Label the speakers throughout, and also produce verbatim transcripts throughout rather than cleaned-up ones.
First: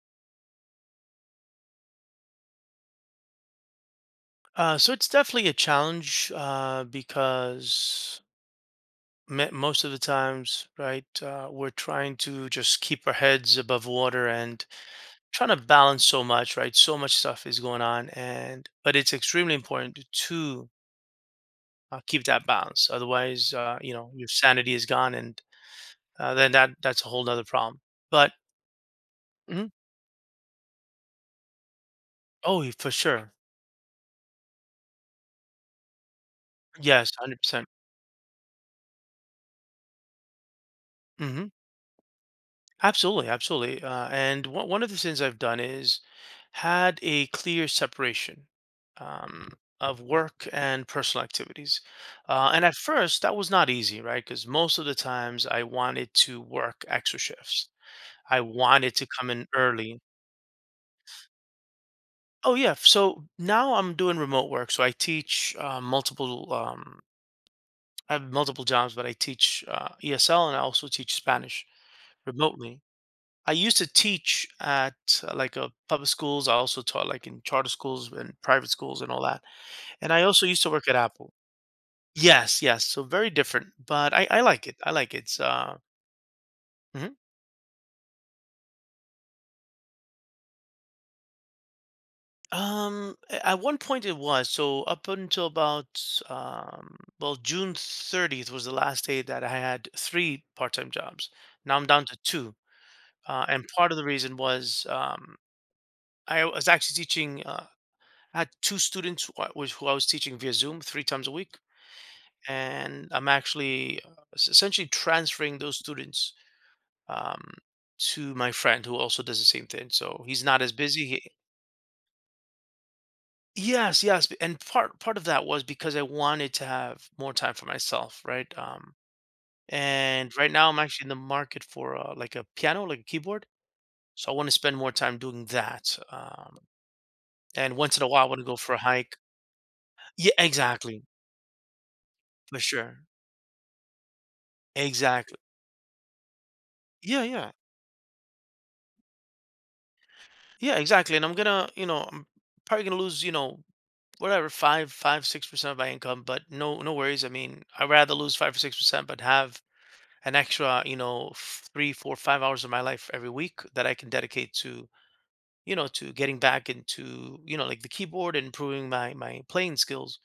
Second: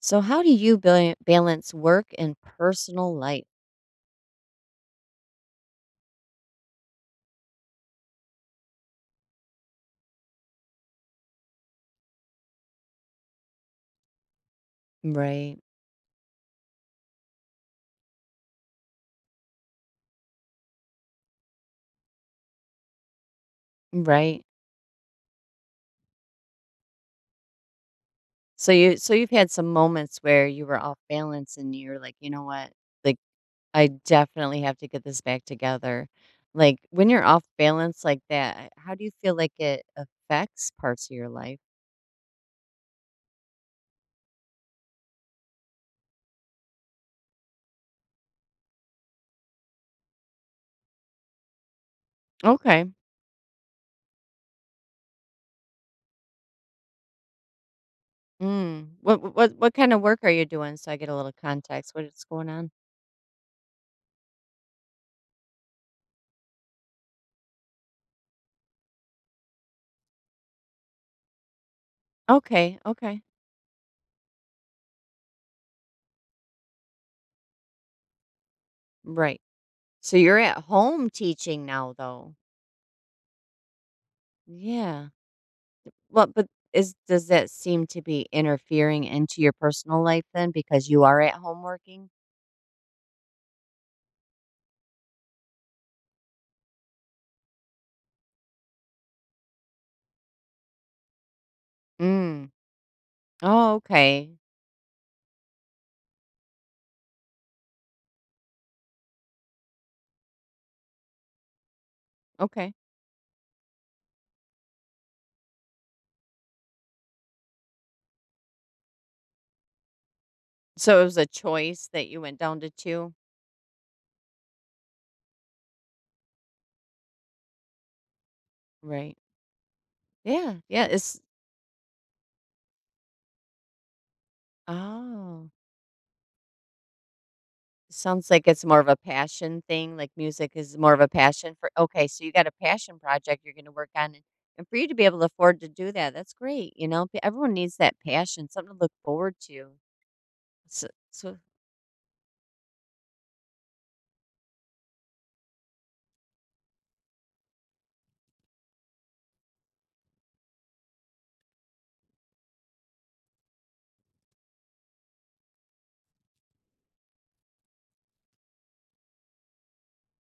Speaker 1: So, how do you bal- balance work and personal life?
Speaker 2: Uh, so it's definitely a challenge uh, because me- most of the times, right, uh, we're trying to just keep our heads above water and trying to
Speaker 1: Right.
Speaker 2: balance so much, right? So much stuff is going on, and but it's extremely important to uh, keep that balance. Otherwise, uh, you know, your
Speaker 1: Right.
Speaker 2: sanity is gone, and uh, then that that's a whole other problem. But
Speaker 1: So you so you've had
Speaker 2: mhm.
Speaker 1: some moments where you were off balance and you're like, you know what?
Speaker 2: Oh, for
Speaker 1: Like,
Speaker 2: sure,
Speaker 1: I definitely have to get this back together. Like when
Speaker 2: yes,
Speaker 1: you're
Speaker 2: hundred
Speaker 1: off
Speaker 2: percent.
Speaker 1: balance like that, how do you feel like it affects parts of your
Speaker 2: Mm-hmm.
Speaker 1: life?
Speaker 2: Absolutely, absolutely. Uh, and one one of the things I've done is had a clear separation um, of work and personal activities. Uh, and at
Speaker 1: Okay.
Speaker 2: first, that was not easy, right? Because most of the times I wanted to work extra shifts. I
Speaker 1: Mm.
Speaker 2: wanted to come
Speaker 1: What
Speaker 2: in
Speaker 1: what what kind
Speaker 2: early.
Speaker 1: of work are you doing? So I get a little context. What is going
Speaker 2: Oh
Speaker 1: on?
Speaker 2: yeah. So now I'm doing remote work. So I teach uh, multiple. Um, I have multiple jobs, but I teach uh, E S L and I also teach Spanish
Speaker 1: Okay.
Speaker 2: remotely.
Speaker 1: Okay.
Speaker 2: I used to teach at uh, like a public schools. I also taught like in charter schools and private schools and all that.
Speaker 1: Right.
Speaker 2: And
Speaker 1: So
Speaker 2: I
Speaker 1: you're
Speaker 2: also used
Speaker 1: at
Speaker 2: to work at
Speaker 1: home
Speaker 2: Apple.
Speaker 1: teaching now though.
Speaker 2: Yes, yes. So very different, but I, I like it. I
Speaker 1: Yeah.
Speaker 2: like it. It's, uh,
Speaker 1: Well, but is
Speaker 2: mhm.
Speaker 1: does that seem to be interfering into your personal life then because you are at home working?
Speaker 2: Um, a- at one point it was so up until about um, well, June thirtieth was the last day that I had three part-time jobs. Now I'm down to
Speaker 1: Mm.
Speaker 2: two, uh, and
Speaker 1: Oh,
Speaker 2: part of the
Speaker 1: okay.
Speaker 2: reason was um, I was actually teaching. Uh, I had two students who I was, who I was teaching via Zoom three times a week,
Speaker 1: Okay.
Speaker 2: and I'm actually uh, s- essentially transferring those students um, to my friend who also does the same thing. So he's not as
Speaker 1: So it
Speaker 2: busy.
Speaker 1: was a
Speaker 2: He,
Speaker 1: choice that you went down to two?
Speaker 2: yes, yes, b- and part part of that was because I wanted to have more time for myself, right? Um,
Speaker 1: Right.
Speaker 2: and right
Speaker 1: Yeah.
Speaker 2: now I'm
Speaker 1: Yeah,
Speaker 2: actually in the
Speaker 1: it's
Speaker 2: market for uh, like a piano, like a keyboard. So I want to spend more time doing
Speaker 1: oh,
Speaker 2: that. Um, and once in a while, I
Speaker 1: sounds
Speaker 2: want to
Speaker 1: like
Speaker 2: go
Speaker 1: it's
Speaker 2: for a
Speaker 1: more of a
Speaker 2: hike.
Speaker 1: passion thing, like
Speaker 2: Yeah,
Speaker 1: music is more of
Speaker 2: exactly,
Speaker 1: a passion for Okay, so you got a
Speaker 2: for
Speaker 1: passion
Speaker 2: sure,
Speaker 1: project you're gonna work on, and and for you to be able to
Speaker 2: exactly.
Speaker 1: afford to do that, that's great, you know? P
Speaker 2: Yeah, yeah,
Speaker 1: Everyone needs that passion, something to look forward to.
Speaker 2: yeah,
Speaker 1: So
Speaker 2: exactly. And I'm
Speaker 1: so
Speaker 2: gonna, you know, I'm probably gonna lose, you know, whatever five five six percent of my income, but no no worries. I mean, I'd rather lose five or six percent but have an extra, you know f- three, four, five hours of my life every week that I can dedicate to, you know to getting back into, you know like the keyboard and improving my my playing skills.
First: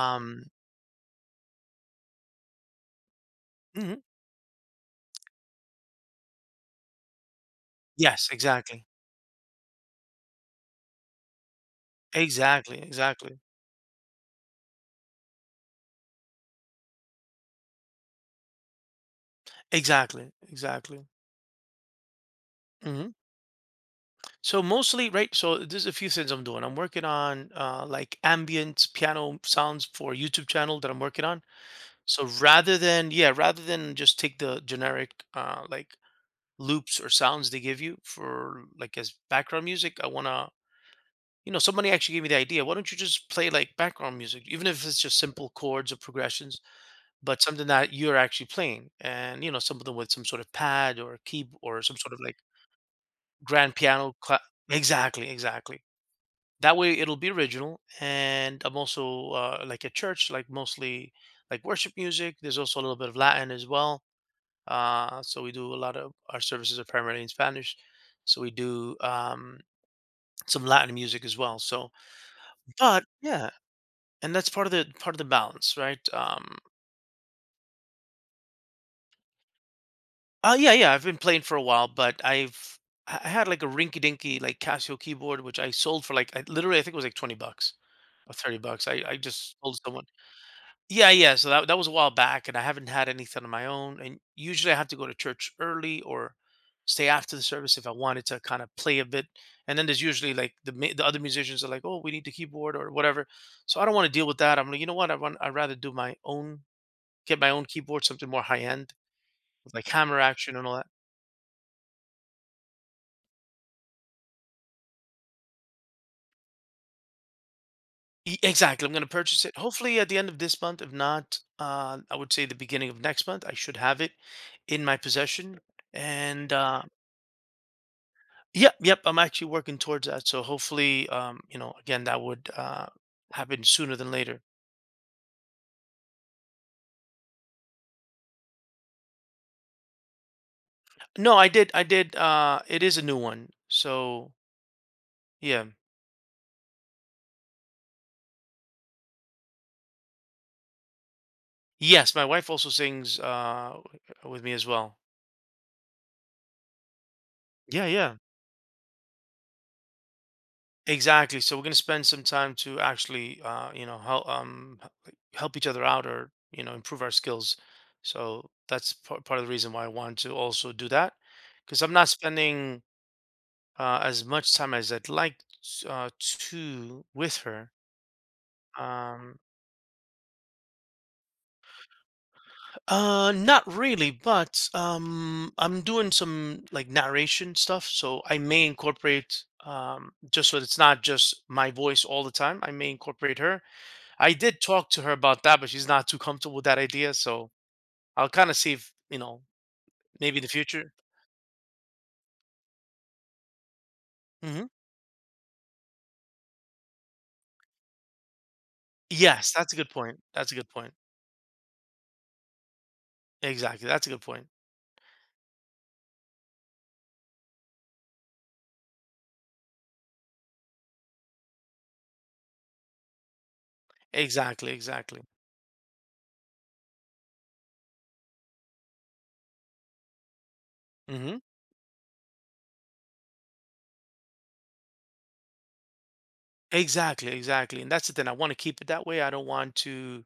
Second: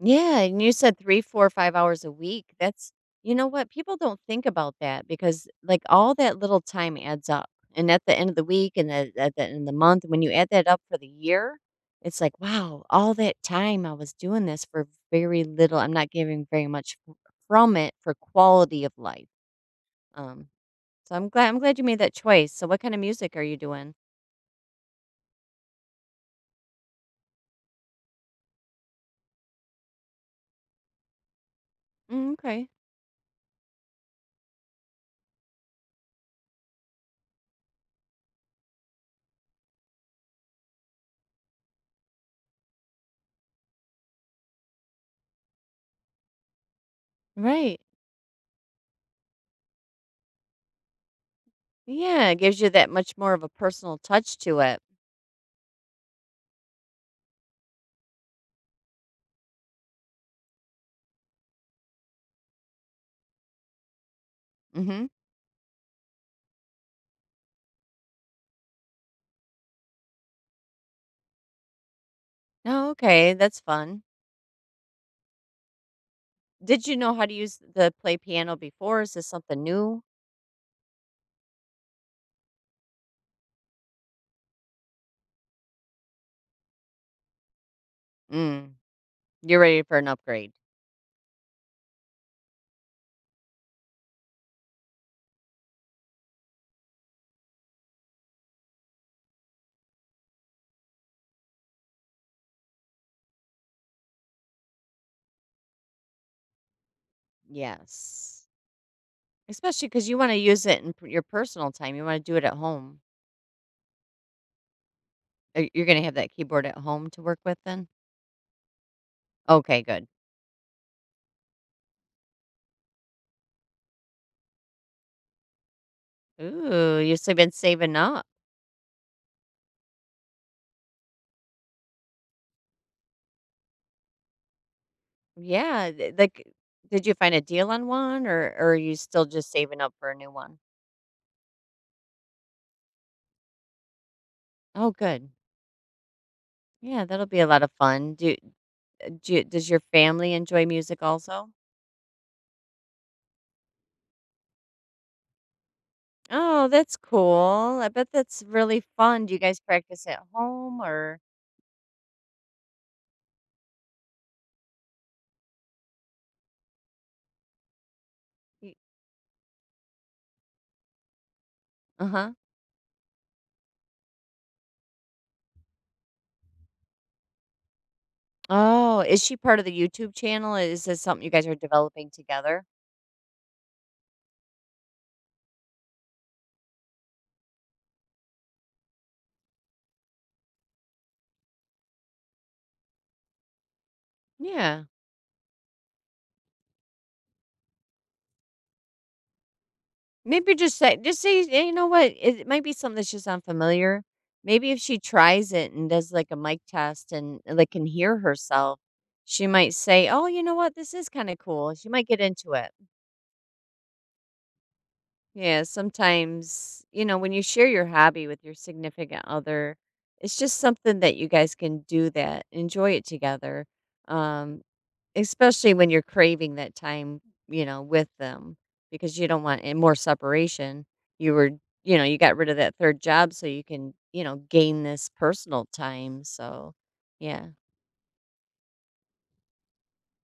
Speaker 1: yeah, and you said three, four, five hours a week. That's You know what? People
Speaker 2: mhm.
Speaker 1: don't think about that because, like, all that little time adds up. And at the
Speaker 2: Yes,
Speaker 1: end of the week,
Speaker 2: exactly,
Speaker 1: and the at the end of the month, when you add that up for the year, it's like,
Speaker 2: exactly,
Speaker 1: wow, all that
Speaker 2: exactly,
Speaker 1: time I was doing this for very little. I'm not giving very much f from it for quality of life.
Speaker 2: exactly,
Speaker 1: Um,
Speaker 2: exactly.
Speaker 1: so I'm glad I'm glad you made that choice. So what kind of
Speaker 2: Hmm,
Speaker 1: music are you doing?
Speaker 2: so mostly, right? So there's a few things I'm doing. I'm working on uh like ambient piano sounds for a YouTube channel that I'm working on. So
Speaker 1: Mm, okay.
Speaker 2: rather than, yeah, rather than just take the generic uh like loops or sounds they give you for like as background music, I wanna you know, somebody actually gave me the idea. Why don't you just play like background music, even if it's just simple chords or progressions, but something
Speaker 1: Right.
Speaker 2: that you're actually playing, and you know, something with some sort of pad or key or some sort of
Speaker 1: Yeah, it
Speaker 2: like
Speaker 1: gives you that much more of a
Speaker 2: grand
Speaker 1: personal
Speaker 2: piano.
Speaker 1: touch
Speaker 2: Cla-
Speaker 1: to it.
Speaker 2: exactly, exactly. That way it'll be original, and I'm also uh, like at church, like mostly like worship music. There's also a little bit of Latin as well.
Speaker 1: Mhm.
Speaker 2: Uh, so we do, a lot of our services are primarily in Spanish. So we do um, some Latin music as well. So,
Speaker 1: Oh,
Speaker 2: but
Speaker 1: okay,
Speaker 2: yeah,
Speaker 1: that's fun.
Speaker 2: and that's part of the part of the balance, right? Um,
Speaker 1: Did you know how to use the play piano before? Is this something new?
Speaker 2: uh, yeah, yeah. I've been playing for a while, but I've I I had like a rinky-dinky like Casio keyboard, which I sold for like, I, literally, I think it was like twenty bucks or thirty
Speaker 1: Mm,
Speaker 2: bucks. I I just
Speaker 1: you're
Speaker 2: sold
Speaker 1: ready for
Speaker 2: someone.
Speaker 1: an upgrade.
Speaker 2: Yeah, yeah. So that that was a while back, and I haven't had anything on my own. And usually, I have to go to church early or stay after the service if I wanted to kind of play a bit. And then there's usually like the ma- the other musicians are like, "Oh, we need the keyboard or whatever." So I don't want to deal with that. I'm like, you know what? I want I'd rather do my own, get my own keyboard, something more
Speaker 1: Yes.
Speaker 2: high end with
Speaker 1: Especially
Speaker 2: like
Speaker 1: because you
Speaker 2: hammer
Speaker 1: want to
Speaker 2: action
Speaker 1: use
Speaker 2: and all
Speaker 1: it
Speaker 2: that.
Speaker 1: in p- your personal time. You want to do it at home. Uh, You're going to have that keyboard at home to work with then?
Speaker 2: E- Exactly. I'm going to purchase it.
Speaker 1: Okay,
Speaker 2: Hopefully
Speaker 1: good.
Speaker 2: at the end of this month. If not, uh, I would say the beginning of next month, I should have it in my possession. And uh,
Speaker 1: Ooh, you've s- been saving up.
Speaker 2: Yep, yep. I'm actually working towards that. So hopefully, um, you know, again, that would uh, happen sooner than later.
Speaker 1: Yeah. th- Like, did you find a deal on one or, or are you still just saving up for a new one?
Speaker 2: No, I did. I did. Uh, it is a new one. So
Speaker 1: Oh, good.
Speaker 2: yeah.
Speaker 1: Yeah, that'll be a lot of fun. Do, uh, do, does your family enjoy music also?
Speaker 2: Yes, my wife also sings uh, with me as well.
Speaker 1: Oh, that's cool.
Speaker 2: Yeah,
Speaker 1: I bet
Speaker 2: yeah.
Speaker 1: that's really fun. Do you guys practice at home, or?
Speaker 2: Exactly. So we're gonna spend some time to actually, uh, you know, help um h- help each other out, or you know, improve our skills. So that's part part of the reason why I wanted to also do that, because I'm not
Speaker 1: Uh-huh.
Speaker 2: spending uh, as much time as I'd like uh, to with her.
Speaker 1: Oh, is she
Speaker 2: Um,
Speaker 1: part of the YouTube channel? Is this something you guys are developing together?
Speaker 2: uh, Not really, but um, I'm doing some like narration stuff, so I may incorporate, um, just so it's not just my voice all the time. I may incorporate her. I did
Speaker 1: Yeah.
Speaker 2: talk to her about that, but she's not too comfortable with that idea, so I'll kind of see if, you know, maybe in the
Speaker 1: Maybe just
Speaker 2: future.
Speaker 1: say just say "Yeah, you know what? It, it might be something that's just unfamiliar.
Speaker 2: Hmm.
Speaker 1: Maybe if she tries it and does like a mic test and like can hear herself, she
Speaker 2: Yes,
Speaker 1: might
Speaker 2: that's a good
Speaker 1: say,
Speaker 2: point.
Speaker 1: 'Oh, you
Speaker 2: That's
Speaker 1: know
Speaker 2: a good
Speaker 1: what? This
Speaker 2: point.
Speaker 1: is kind of cool.' She might get into it."
Speaker 2: Exactly. That's a good point.
Speaker 1: Yeah, sometimes, you know, when you share your hobby with your significant other, it's just something that you guys can do that, enjoy it together. Um,
Speaker 2: Exactly. Exactly.
Speaker 1: Especially when you're craving that time, you know, with them, because you don't want any more separation. You
Speaker 2: Hmm.
Speaker 1: were, you know, you got rid of that third job so you can, you know, gain this personal time. So,
Speaker 2: Exactly,
Speaker 1: yeah.
Speaker 2: exactly. And that's the thing. I want to keep it that way. I don't want to.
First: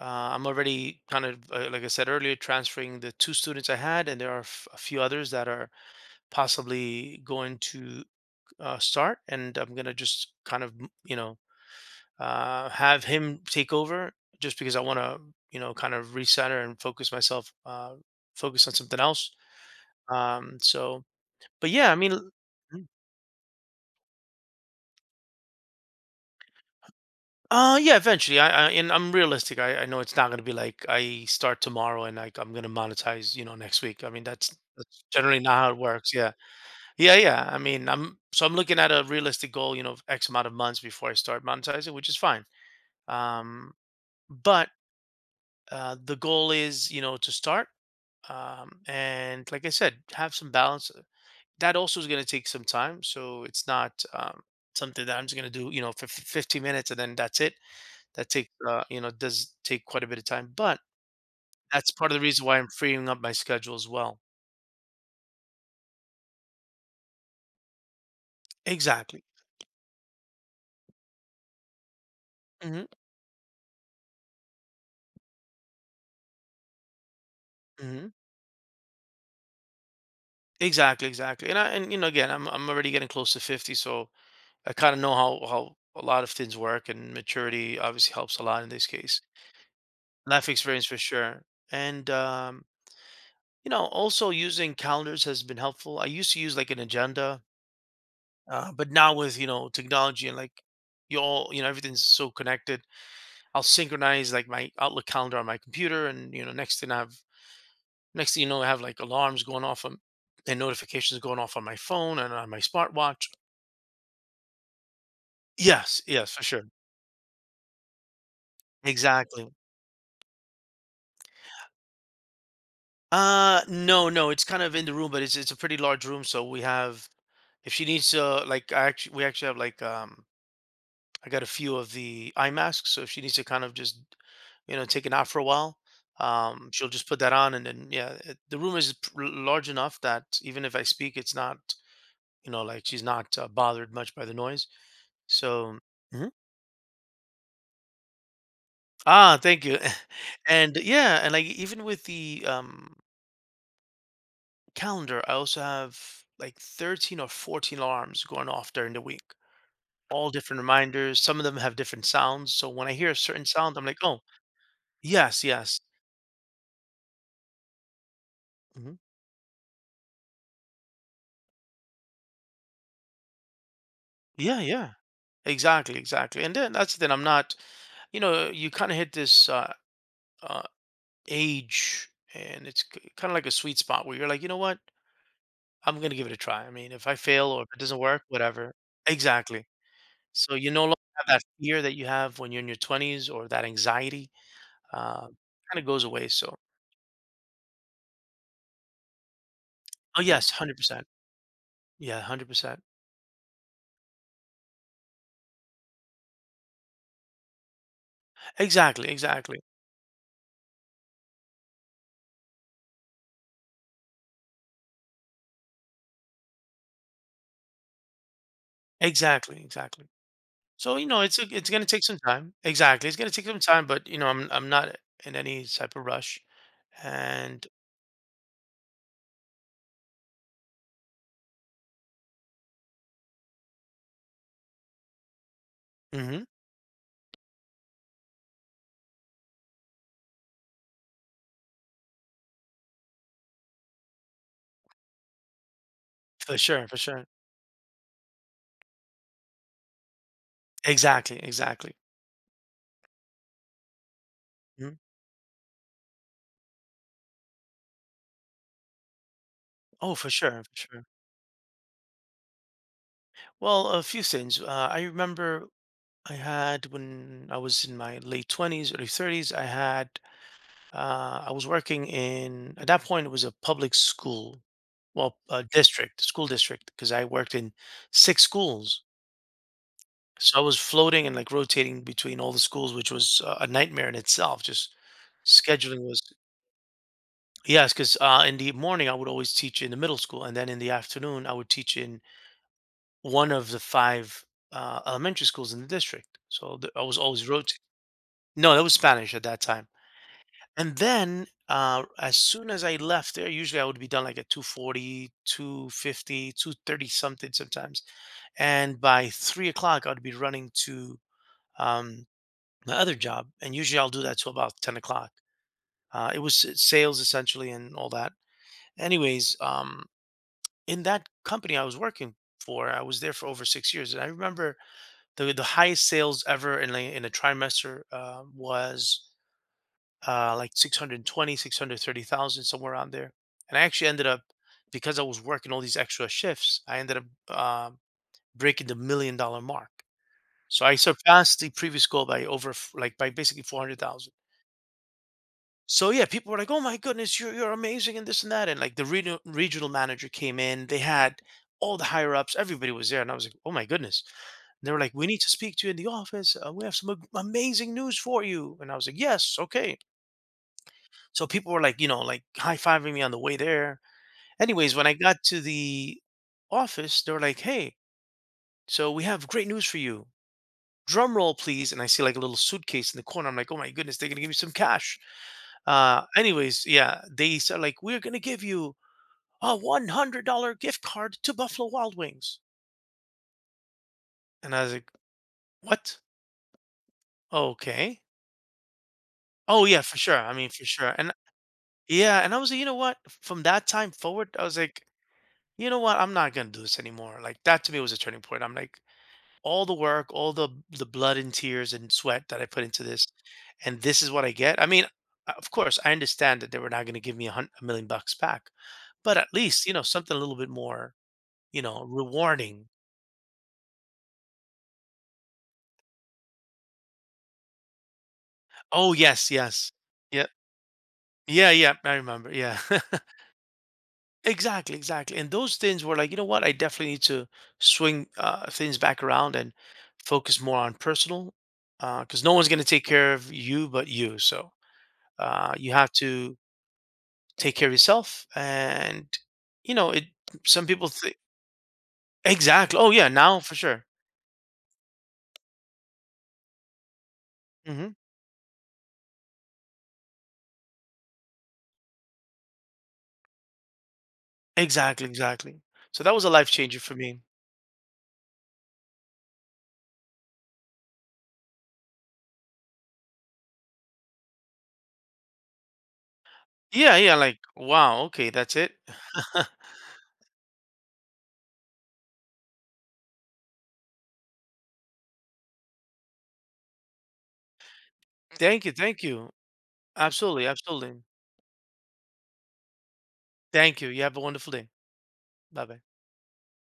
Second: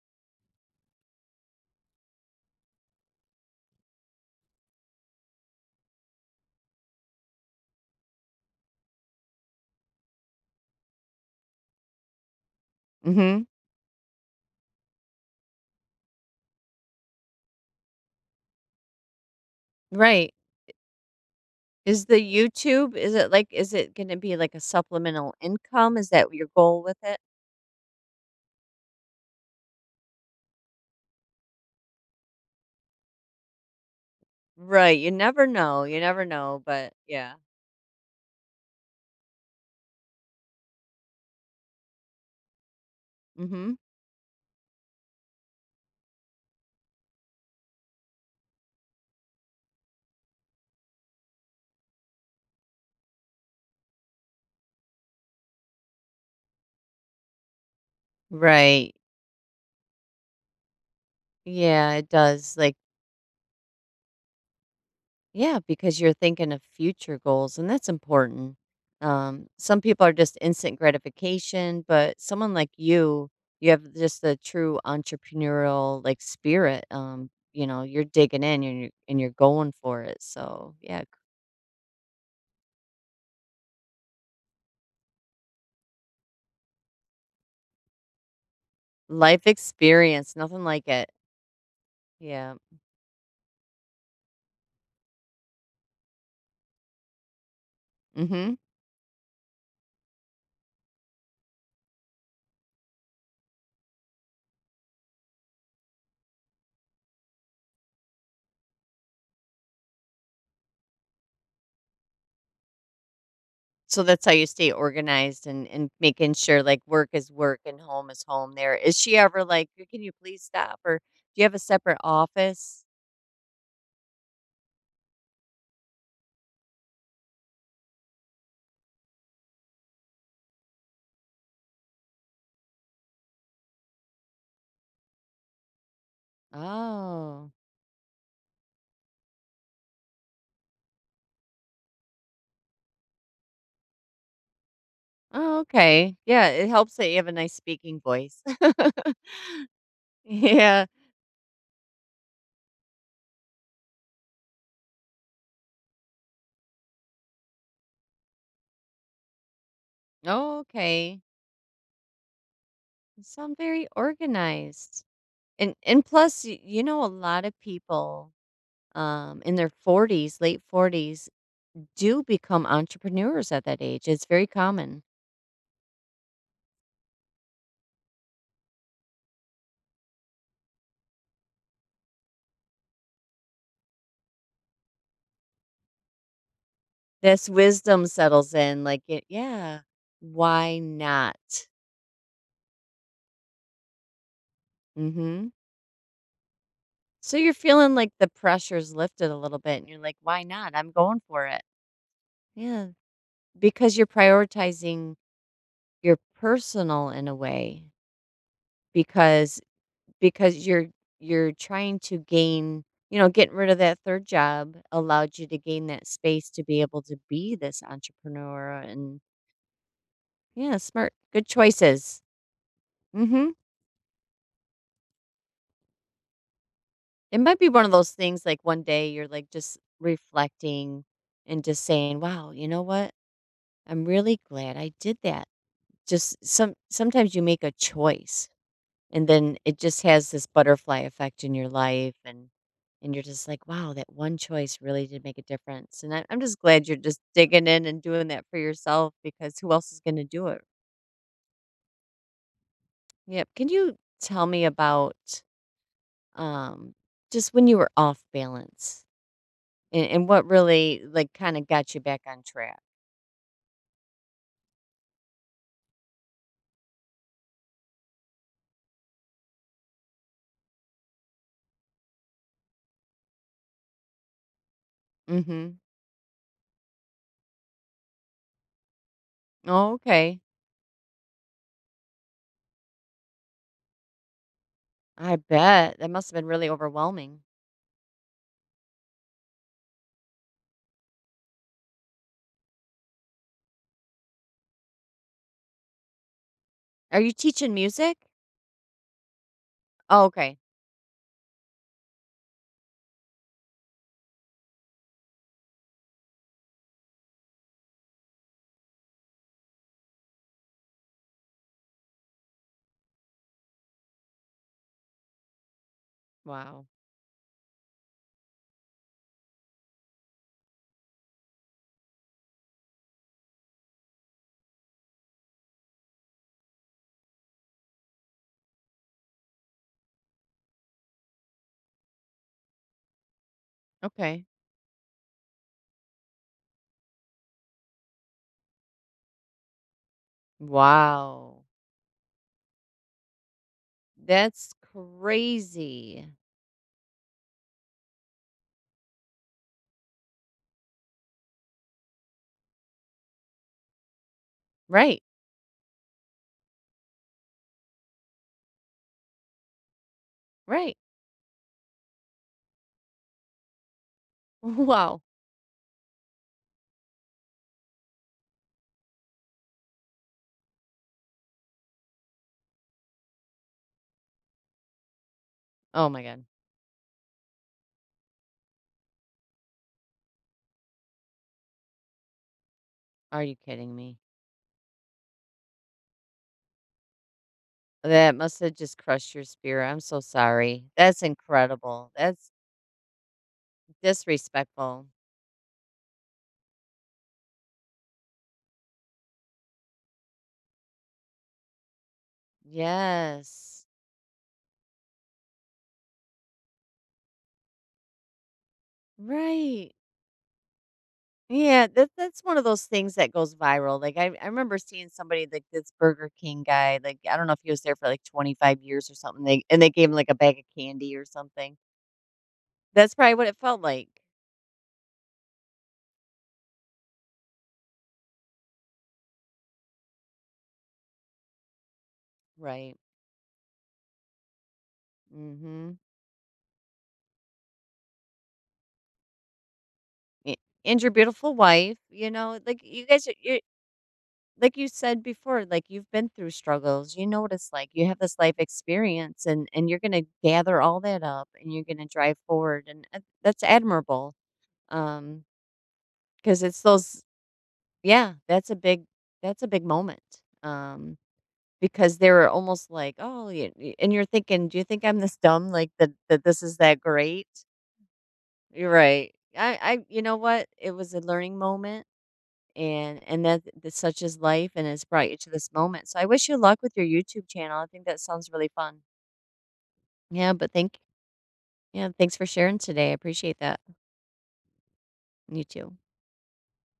Speaker 2: Uh, I'm already kind of, uh, like I said earlier, transferring the two students I had, and there are f- a few others that are possibly going to uh, start. And I'm going to just kind of, m- you know, uh, have him
Speaker 1: Mhm.
Speaker 2: take over, just because I want to, you know, kind of recenter and focus myself, uh, focus on something else.
Speaker 1: Right.
Speaker 2: Um, so, but yeah, I
Speaker 1: Is the
Speaker 2: mean,
Speaker 1: YouTube, is it like is it going to be like a supplemental income? Is that your goal with it?
Speaker 2: Uh, yeah, eventually. I, I and I'm realistic. I, I know it's not gonna be like I start tomorrow and like I'm gonna monetize, you know, next week. I mean, that's
Speaker 1: Right,
Speaker 2: that's
Speaker 1: you
Speaker 2: generally
Speaker 1: never
Speaker 2: not how it
Speaker 1: know, you
Speaker 2: works.
Speaker 1: never
Speaker 2: Yeah,
Speaker 1: know, but
Speaker 2: yeah,
Speaker 1: yeah.
Speaker 2: yeah. I mean, I'm so I'm looking at a realistic goal, you know, of X amount of months before I start monetizing, which is fine. Um,
Speaker 1: Mhm.
Speaker 2: but uh, The goal is, you know, to start. Um, and like I said, have some balance. uh, That also is gonna take some time, so it's not um something that I'm just gonna do, you know, for f- fifteen minutes, and then that's it. That takes, uh,
Speaker 1: Right.
Speaker 2: you know, does take quite a bit of time, but that's
Speaker 1: Yeah, it
Speaker 2: part of the reason
Speaker 1: does.
Speaker 2: why I'm
Speaker 1: Like,
Speaker 2: freeing up my schedule as well.
Speaker 1: yeah, because you're thinking of future goals, and that's important.
Speaker 2: Exactly.
Speaker 1: Um, some people are just instant gratification, but someone like
Speaker 2: Mhm,
Speaker 1: you, you have just the true entrepreneurial like spirit. Um, you know, you're
Speaker 2: mhm.
Speaker 1: digging in, and you're and you're going for it. So yeah,
Speaker 2: Exactly, exactly. And I and, you know, again, I'm I'm already getting close to fifty, so I kind of know how how a lot of things work, and maturity obviously helps a lot in this case.
Speaker 1: life experience,
Speaker 2: Life
Speaker 1: nothing
Speaker 2: experience
Speaker 1: like
Speaker 2: for
Speaker 1: it.
Speaker 2: sure. And,
Speaker 1: Yeah.
Speaker 2: um, you know, also using calendars has been helpful. I used to use like an agenda,
Speaker 1: Mm-hmm.
Speaker 2: uh, but now with, you know, technology and like you all, you know, everything's so connected. I'll synchronize like my Outlook calendar on my computer, and you know, next thing I have, next thing you know, I have like alarms going off on, and notifications going off on my phone and on my smartwatch.
Speaker 1: So that's how you stay organized, and and
Speaker 2: Yes,
Speaker 1: making
Speaker 2: yes, for
Speaker 1: sure
Speaker 2: sure,
Speaker 1: like work is work and home is home there. Is she ever
Speaker 2: exactly.
Speaker 1: like, "Can you please stop?" Or do you have a separate office?
Speaker 2: Uh, no, no, it's kind of in the room, but it's it's a pretty large room, so we have, if she needs to, like, I actually we actually have like um I got a few of the eye masks, so if she needs to kind of just, you know, take it out for a while, um she'll just put that
Speaker 1: Oh.
Speaker 2: on. And then yeah, it, the room is pr- large enough that even if I speak, it's not, you know, like she's not uh, bothered much by the noise.
Speaker 1: Oh,
Speaker 2: So,
Speaker 1: okay.
Speaker 2: mhm.
Speaker 1: Yeah, it helps that you have a nice speaking voice.
Speaker 2: Ah, thank you. And
Speaker 1: Yeah.
Speaker 2: yeah, and like even with the um, calendar, I also have like thirteen or fourteen alarms going off during the week, all
Speaker 1: Oh,
Speaker 2: different reminders.
Speaker 1: okay.
Speaker 2: Some of them have different sounds. So when I hear a
Speaker 1: You
Speaker 2: certain
Speaker 1: sound
Speaker 2: sound, I'm
Speaker 1: very
Speaker 2: like, oh,
Speaker 1: organized.
Speaker 2: yes,
Speaker 1: And
Speaker 2: yes.
Speaker 1: and plus, y you know, a lot of people,
Speaker 2: Mhm.
Speaker 1: um, in their forties, late forties do become entrepreneurs at that age. It's very
Speaker 2: Yeah, yeah,
Speaker 1: common.
Speaker 2: exactly, exactly. And then that's the thing. I'm not, you know, you kind of hit this uh, uh, age, and it's kind of like a sweet spot where you're like, you know what? I'm gonna give it a try. I mean, if I fail
Speaker 1: This
Speaker 2: or if it doesn't
Speaker 1: wisdom
Speaker 2: work,
Speaker 1: settles
Speaker 2: whatever.
Speaker 1: in, like, it
Speaker 2: Exactly.
Speaker 1: yeah,
Speaker 2: So you
Speaker 1: why
Speaker 2: no longer have
Speaker 1: not?
Speaker 2: that fear that you have when you're in your twenties, or that anxiety uh,
Speaker 1: Mhm.
Speaker 2: kind of goes away. So,
Speaker 1: So you're feeling like the pressure's lifted a little bit and you're like,
Speaker 2: oh,
Speaker 1: "Why
Speaker 2: yes,
Speaker 1: not? I'm
Speaker 2: one hundred percent.
Speaker 1: going for it."
Speaker 2: Yeah, one hundred percent.
Speaker 1: Yeah, because you're prioritizing your personal in a way,
Speaker 2: Exactly,
Speaker 1: because
Speaker 2: exactly,
Speaker 1: because you're you're trying to gain, you know, getting rid of that third job allowed you to gain that space to be able to be this entrepreneur, and
Speaker 2: exactly, exactly.
Speaker 1: yeah,
Speaker 2: So, you
Speaker 1: smart
Speaker 2: know, it's a,
Speaker 1: good
Speaker 2: it's going to take some
Speaker 1: choices.
Speaker 2: time. Exactly. It's going to take
Speaker 1: Mhm.
Speaker 2: some time, but, you know, I'm, I'm not in any type of rush.
Speaker 1: It might
Speaker 2: And,
Speaker 1: be one of those things like one day you're like just reflecting and just saying, "Wow, you know what? I'm really glad I did that."
Speaker 2: mhm,
Speaker 1: Just some sometimes you make a choice, and then it just has this butterfly effect in your life, and and you're just like, "Wow, that one choice really did make a difference." And I, I'm
Speaker 2: for
Speaker 1: just
Speaker 2: sure,
Speaker 1: glad you're
Speaker 2: for
Speaker 1: just
Speaker 2: sure.
Speaker 1: digging in and doing that for yourself, because who else is going to do it?
Speaker 2: Exactly, exactly.
Speaker 1: Yep. Can you tell me
Speaker 2: Mhm.
Speaker 1: about um just when you were off balance? And
Speaker 2: Oh,
Speaker 1: and
Speaker 2: for
Speaker 1: what
Speaker 2: sure, for sure.
Speaker 1: really, like, kinda got you back on track?
Speaker 2: Well, a few things. Uh, I remember I had when I was in my late twenties, early thirties, I had uh, I was working in at that point it was a public school, well, a
Speaker 1: Mhm.
Speaker 2: district, school district, because I worked in six schools.
Speaker 1: Oh, okay.
Speaker 2: So I was floating and like rotating between all the schools, which was uh, a nightmare in itself. Just
Speaker 1: I bet.
Speaker 2: scheduling
Speaker 1: That
Speaker 2: was.
Speaker 1: must've been really overwhelming.
Speaker 2: Yes, because uh, in the morning I would always teach in the middle school, and then in the afternoon I would teach in one of the five uh, elementary schools in the district. So th- I was
Speaker 1: Are you
Speaker 2: always
Speaker 1: teaching
Speaker 2: rotating.
Speaker 1: music?
Speaker 2: No, that was Spanish at that time.
Speaker 1: Oh, okay.
Speaker 2: And then uh, as soon as I left there, usually I would be done like at two forty, two fifty, two thirty something sometimes. And by three o'clock, I would be running to um, my other job. And usually I'll do that till about ten o'clock. Uh, it was s-
Speaker 1: Wow.
Speaker 2: sales essentially and all that. Anyways, um, in that company I was working for, I was there for over six years. And I remember the, the highest sales ever in a, in a trimester uh, was uh, like six hundred twenty, six hundred thirty thousand, somewhere around there. And I actually ended up,
Speaker 1: Okay.
Speaker 2: because I was working all these extra shifts, I ended up um, breaking the million dollar mark. So I surpassed
Speaker 1: Wow.
Speaker 2: the previous goal by over, f- like by basically four hundred thousand.
Speaker 1: That's
Speaker 2: So yeah,
Speaker 1: crazy.
Speaker 2: people were like, "Oh my goodness, you're you're amazing," and this and that. And like the regional regional manager came in, they had all the higher ups, everybody was there, and I was like, "Oh my goodness." And they were like,
Speaker 1: Right.
Speaker 2: "We need to speak to you in the office. Uh, we have some am- amazing news for you." And I was like, "Yes, okay."
Speaker 1: Right.
Speaker 2: So people were like, you know, like high fiving me on the way there. Anyways, when I
Speaker 1: Wow.
Speaker 2: got to the office, they were like, hey, so we have great news for you. Drum roll, please. And I see like a little suitcase in the corner. I'm like, oh my goodness, they're going to give me some cash.
Speaker 1: Oh my
Speaker 2: Uh,
Speaker 1: god.
Speaker 2: anyways, yeah, they said, like, we're going to give you a one hundred dollar gift card to Buffalo Wild Wings.
Speaker 1: Are you kidding me?
Speaker 2: And I was like, what? Okay.
Speaker 1: That must've just crushed your
Speaker 2: Oh,
Speaker 1: spirit. I'm
Speaker 2: yeah, for
Speaker 1: so
Speaker 2: sure. I mean,
Speaker 1: sorry.
Speaker 2: for sure.
Speaker 1: That's
Speaker 2: And
Speaker 1: incredible.
Speaker 2: yeah,
Speaker 1: That's
Speaker 2: and I was like, you know what? From that time forward, I was like,
Speaker 1: disrespectful.
Speaker 2: you know what? I'm not gonna do this anymore. Like that to me was a turning point. I'm like, all the work, all the the blood and tears and sweat that I put into this,
Speaker 1: Yes.
Speaker 2: and this is what I get. I mean, uh, of course, I understand that they were not gonna give me a, hun- a million bucks back, but at least you
Speaker 1: Right.
Speaker 2: know something a little bit more, you
Speaker 1: Yeah,
Speaker 2: know,
Speaker 1: that that's one of those
Speaker 2: rewarding.
Speaker 1: things that goes viral. Like, I, I remember seeing somebody like this Burger King guy, like, I don't know if he was there for like twenty-five years
Speaker 2: Oh
Speaker 1: or something.
Speaker 2: yes,
Speaker 1: They and they
Speaker 2: yes,
Speaker 1: gave him like a
Speaker 2: yeah,
Speaker 1: bag of candy or
Speaker 2: yeah,
Speaker 1: something.
Speaker 2: yeah. I remember. Yeah.
Speaker 1: That's probably what it felt like.
Speaker 2: Exactly, exactly. And those things were like, you know what? I definitely need to swing uh, things back around and focus more on personal, because no one's going to
Speaker 1: Right.
Speaker 2: take care of you but you. So uh, you
Speaker 1: Mhm.
Speaker 2: have to take care of yourself. And, you know, it. Some
Speaker 1: And
Speaker 2: people
Speaker 1: your
Speaker 2: think
Speaker 1: beautiful wife, you know, like
Speaker 2: exactly.
Speaker 1: you
Speaker 2: Oh
Speaker 1: guys
Speaker 2: yeah,
Speaker 1: are, you
Speaker 2: now for sure.
Speaker 1: like you said before, like you've been through struggles. You know what it's like. You
Speaker 2: Hmm.
Speaker 1: have this life experience, and and you're going to gather all that up, and you're going to drive forward, and uh, that's admirable.
Speaker 2: Exactly,
Speaker 1: Um
Speaker 2: exactly. So that was a
Speaker 1: because
Speaker 2: life
Speaker 1: it's
Speaker 2: changer for
Speaker 1: those
Speaker 2: me.
Speaker 1: yeah, that's a big that's a big moment, um, because they were almost like, "Oh, you" y and you're thinking, "Do you think I'm this dumb, like, that that this is that
Speaker 2: Yeah, yeah.
Speaker 1: great?"
Speaker 2: Like wow. Okay, that's
Speaker 1: You're
Speaker 2: it.
Speaker 1: right. I I you know what? It was a learning moment, and and that that such is life, and it's brought you to this moment, so I wish you luck with your YouTube channel. I think that sounds really
Speaker 2: Thank you,
Speaker 1: fun.
Speaker 2: thank you.
Speaker 1: Yeah,
Speaker 2: Absolutely,
Speaker 1: but thank
Speaker 2: absolutely.
Speaker 1: yeah, thanks for sharing today, I appreciate that.
Speaker 2: Thank you. You have a wonderful day.
Speaker 1: You
Speaker 2: Bye
Speaker 1: too.
Speaker 2: bye.